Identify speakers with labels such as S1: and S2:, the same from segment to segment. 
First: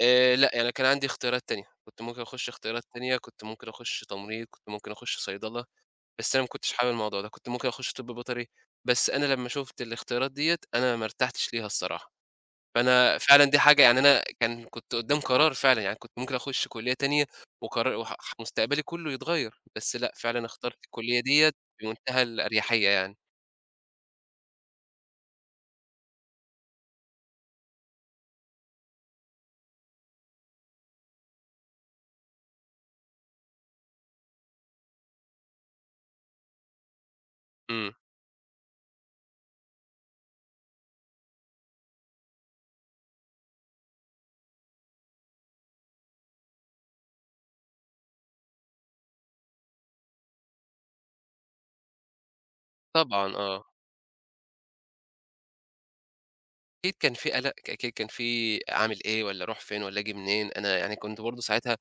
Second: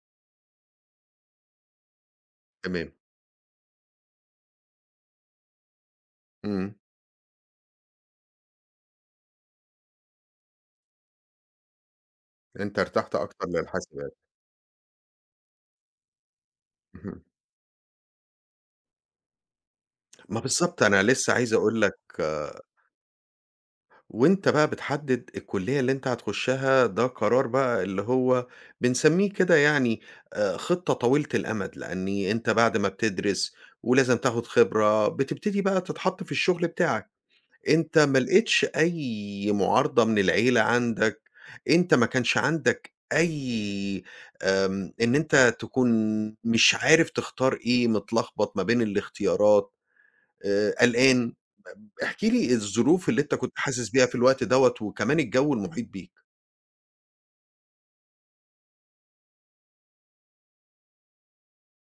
S1: آآ لأ، يعني كان عندي اختيارات تانية. كنت ممكن أخُش اختيارات
S2: تمام.
S1: تانية، كنت ممكن أخُش تمريض، كنت ممكن أخُش صيدلة، بس أنا ما كنتش
S2: إمم.
S1: حابب الموضوع ده. كنت ممكن أخُش طِب بيطري، بس أنا لمّا شُفت الاختيارات دِيّة، أنا ما ارتحتش ليها الصراحة.
S2: فأنت ارتحت
S1: فأنا فعلًا
S2: أكتر
S1: دي حاجة يعني
S2: للحاسِبات.
S1: أنا كان كنت قُدّام قرار فعلًا، يعني كنت ممكن أخُش كُلّية
S2: اهم.
S1: تانية وقرا وح ح مستقبلي كُلّه يتغيّر، بس لأ
S2: ما
S1: فعلًا اخترت
S2: بالضبط، أنا
S1: الكُلّية
S2: لسّه
S1: دِيّة
S2: عايز أقول لك
S1: بمنتهى الأريحيّة يعني.
S2: وأنت بقى بتحدِّد الكُلّية اللي أنت هتخشّها ده قرار بقى اللي هو بنسمّيه كده يعني آآ خِطّة طويلة الأمَد، لإنّي أنت بعد ما بتدرِس ولازم تاخُد خبرة، بتبتدي بقى تتحَط في الشُغل بتاعك.
S1: إمم.
S2: أنت ما لقيتش أي مُعارضة من العيلة عندك، أنت ما كانش عندك أي آمم إن أنت تكون مش عارف تختار إيه، متلخبط ما بين الاختيارات، آآ قلقان، بب احكِ لي الظروف اللي
S1: طبعًا
S2: أنت كنت
S1: آه.
S2: حاسِس بيها في الوقت دوّة وكمان الجَو المحيط بيك؟
S1: أكيد كان في قَلَق، ك ك كان فيه أعمل إيه والّا أروح فين والّا آجي منين؟ أنا يعني كنت برضه ساعتها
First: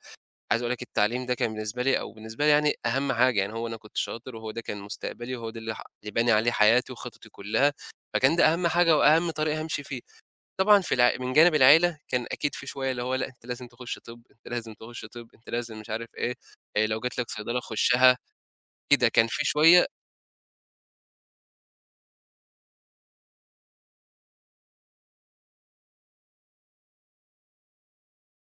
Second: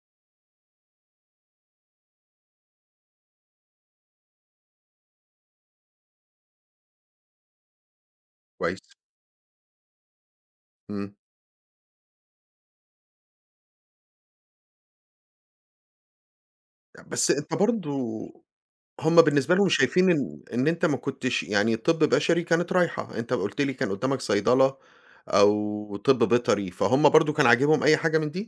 S1: عايز أقول لك التعليم ده كان بالنسبة لي أو بالنسبة لي يعني أهَم حاجة، يعني هو أنا كنت شاطر وهو ده كان مستقبلي وهو ده اللي ح اللي باني عليه حياتي وخططي كُلّها، فكان ده أهَم
S2: كويس.
S1: حاجة وأهَم طريق هامشي فيه. طبعًا في
S2: إمم.
S1: الع من جانب العيلة، كان أكيد فيه شوية اللي هو لأ، أنت لازم تخُش طِب، أنت لازم تخُش طِب، أنت لازم مش عارف إيه، آآ لو
S2: طَب
S1: جات لك
S2: بس أنت
S1: صيدلة
S2: برضه
S1: خُشّها كده،
S2: هم
S1: كان في
S2: بالنسبة لهم
S1: شوية
S2: شايفين إن إن أنت ما كنتش يعني طِب بشري كانت رايحة، أنت قُلت لي كان قُدّامك صيدلة أو طِب بيطري، فهُم برضه كان عاجبهم أي حاجة من دي؟